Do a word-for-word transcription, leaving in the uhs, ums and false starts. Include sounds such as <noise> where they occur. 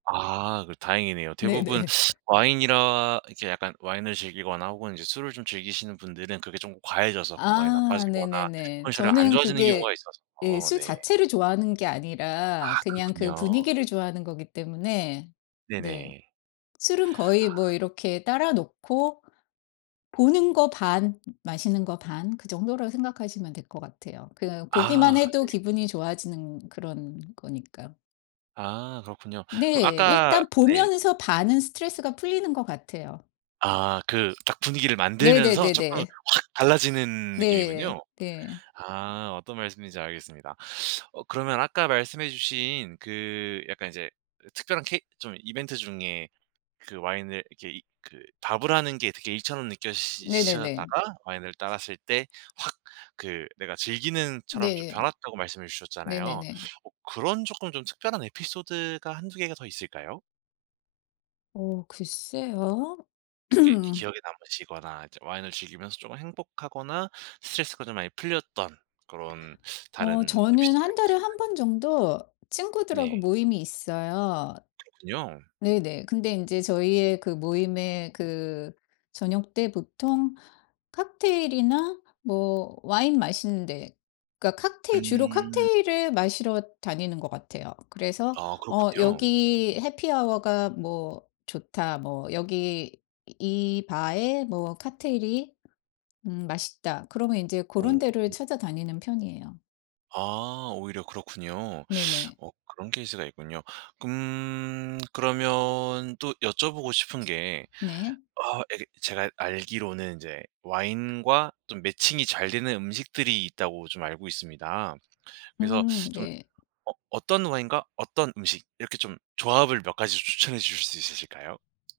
아. 그 다행이네요. 대부분 네네. 와인이라 이렇게 약간 와인을 즐기거나 혹은 이제 술을 좀 즐기시는 분들은 그게 좀 과해져서 건강이 아 나빠지거나 네네네. 컨디션이 안 저는 좋아지는 경우가 그게 예 있어서 술 네. 자체를 좋아하는 게 아 아니라 그냥 그 그렇군요. 분위기를 좋아하는 거기 때문에 네. 네네. 술은 거의 뭐 아. 이렇게 따라 놓고 보는 거 반 마시는 거 반 그 정도라 생각하시면 될 것 같아요. 그냥 보기만 아. 해도 네. 기분이 좋아지는 그런 거니까요. 아. 그렇군요. 그럼 네. 아까 일단 네. 보면서 반은 스트레스가 풀리는 것 같아요. 아. 그 딱 분위기를 만들면서 쪼끔 네네네네. 확 달라지는 네 느낌이군요. 네. 아. 어떤 말씀인지 알겠습니다. 어 그러면 아까 말씀해 주신 그 약간 이제 으 특별한 케이 좀 이벤트 중에 그 와인을 이렇게 이 그 밥을 하는 게 일처럼 느껴지시 시 네네네. 셨다가 와인을 따랐을 때 확 그 내가 즐기는 처럼 좀 네. 변핬다고 말씀해 주셨잖아요. 네네네. 어 그런 쪼끔 좀 특별한 에피소드가 한두 개가 더 있을까요? 어 글쎄요. 이렇게 기 <clears throat> 기억에 남으시거나 이제 와인을 즐기면서 좀 행복하거나 스트레스가 좀 많이 풀렸던 그런 어 다른 저는 에피소드가 한 달에 한 있으실까요? 번 정도 친구들하고 네. 모임이 있어요. 그렇군요. 네네. 근데 인제 저희의 그 모임에 그 저녁때 보통 칵테일이나 뭐 와인 마시는 데. 그러니까 칵테일 주로 음. 칵테일을 마시러 다니는 것 같아요. 그래서 아. 어 그렇군요. 여기 해피아워가 뭐 좋다, 뭐 여기 이 바에 뭐 칵테일이 음 맛있다 그러면 이제 어. 고런 데를 음. 찾아다니는 편이에요. 아. 오히려 그렇군요. 네네. 어 그런 케이스가 있군요. 금 그러면 또 여쭤보고 싶은 게 네. 아 예 제가 알기로는 이제 와인과 좀 매칭이 잘 되는 음식들이 있다고 좀 알고 있습니다. 그래서 음. 좀 네. 어 어떤 와인과 어떤 음식 이렇게 좀 조합을 몇 가지 추천해 주실 수 있으실까요?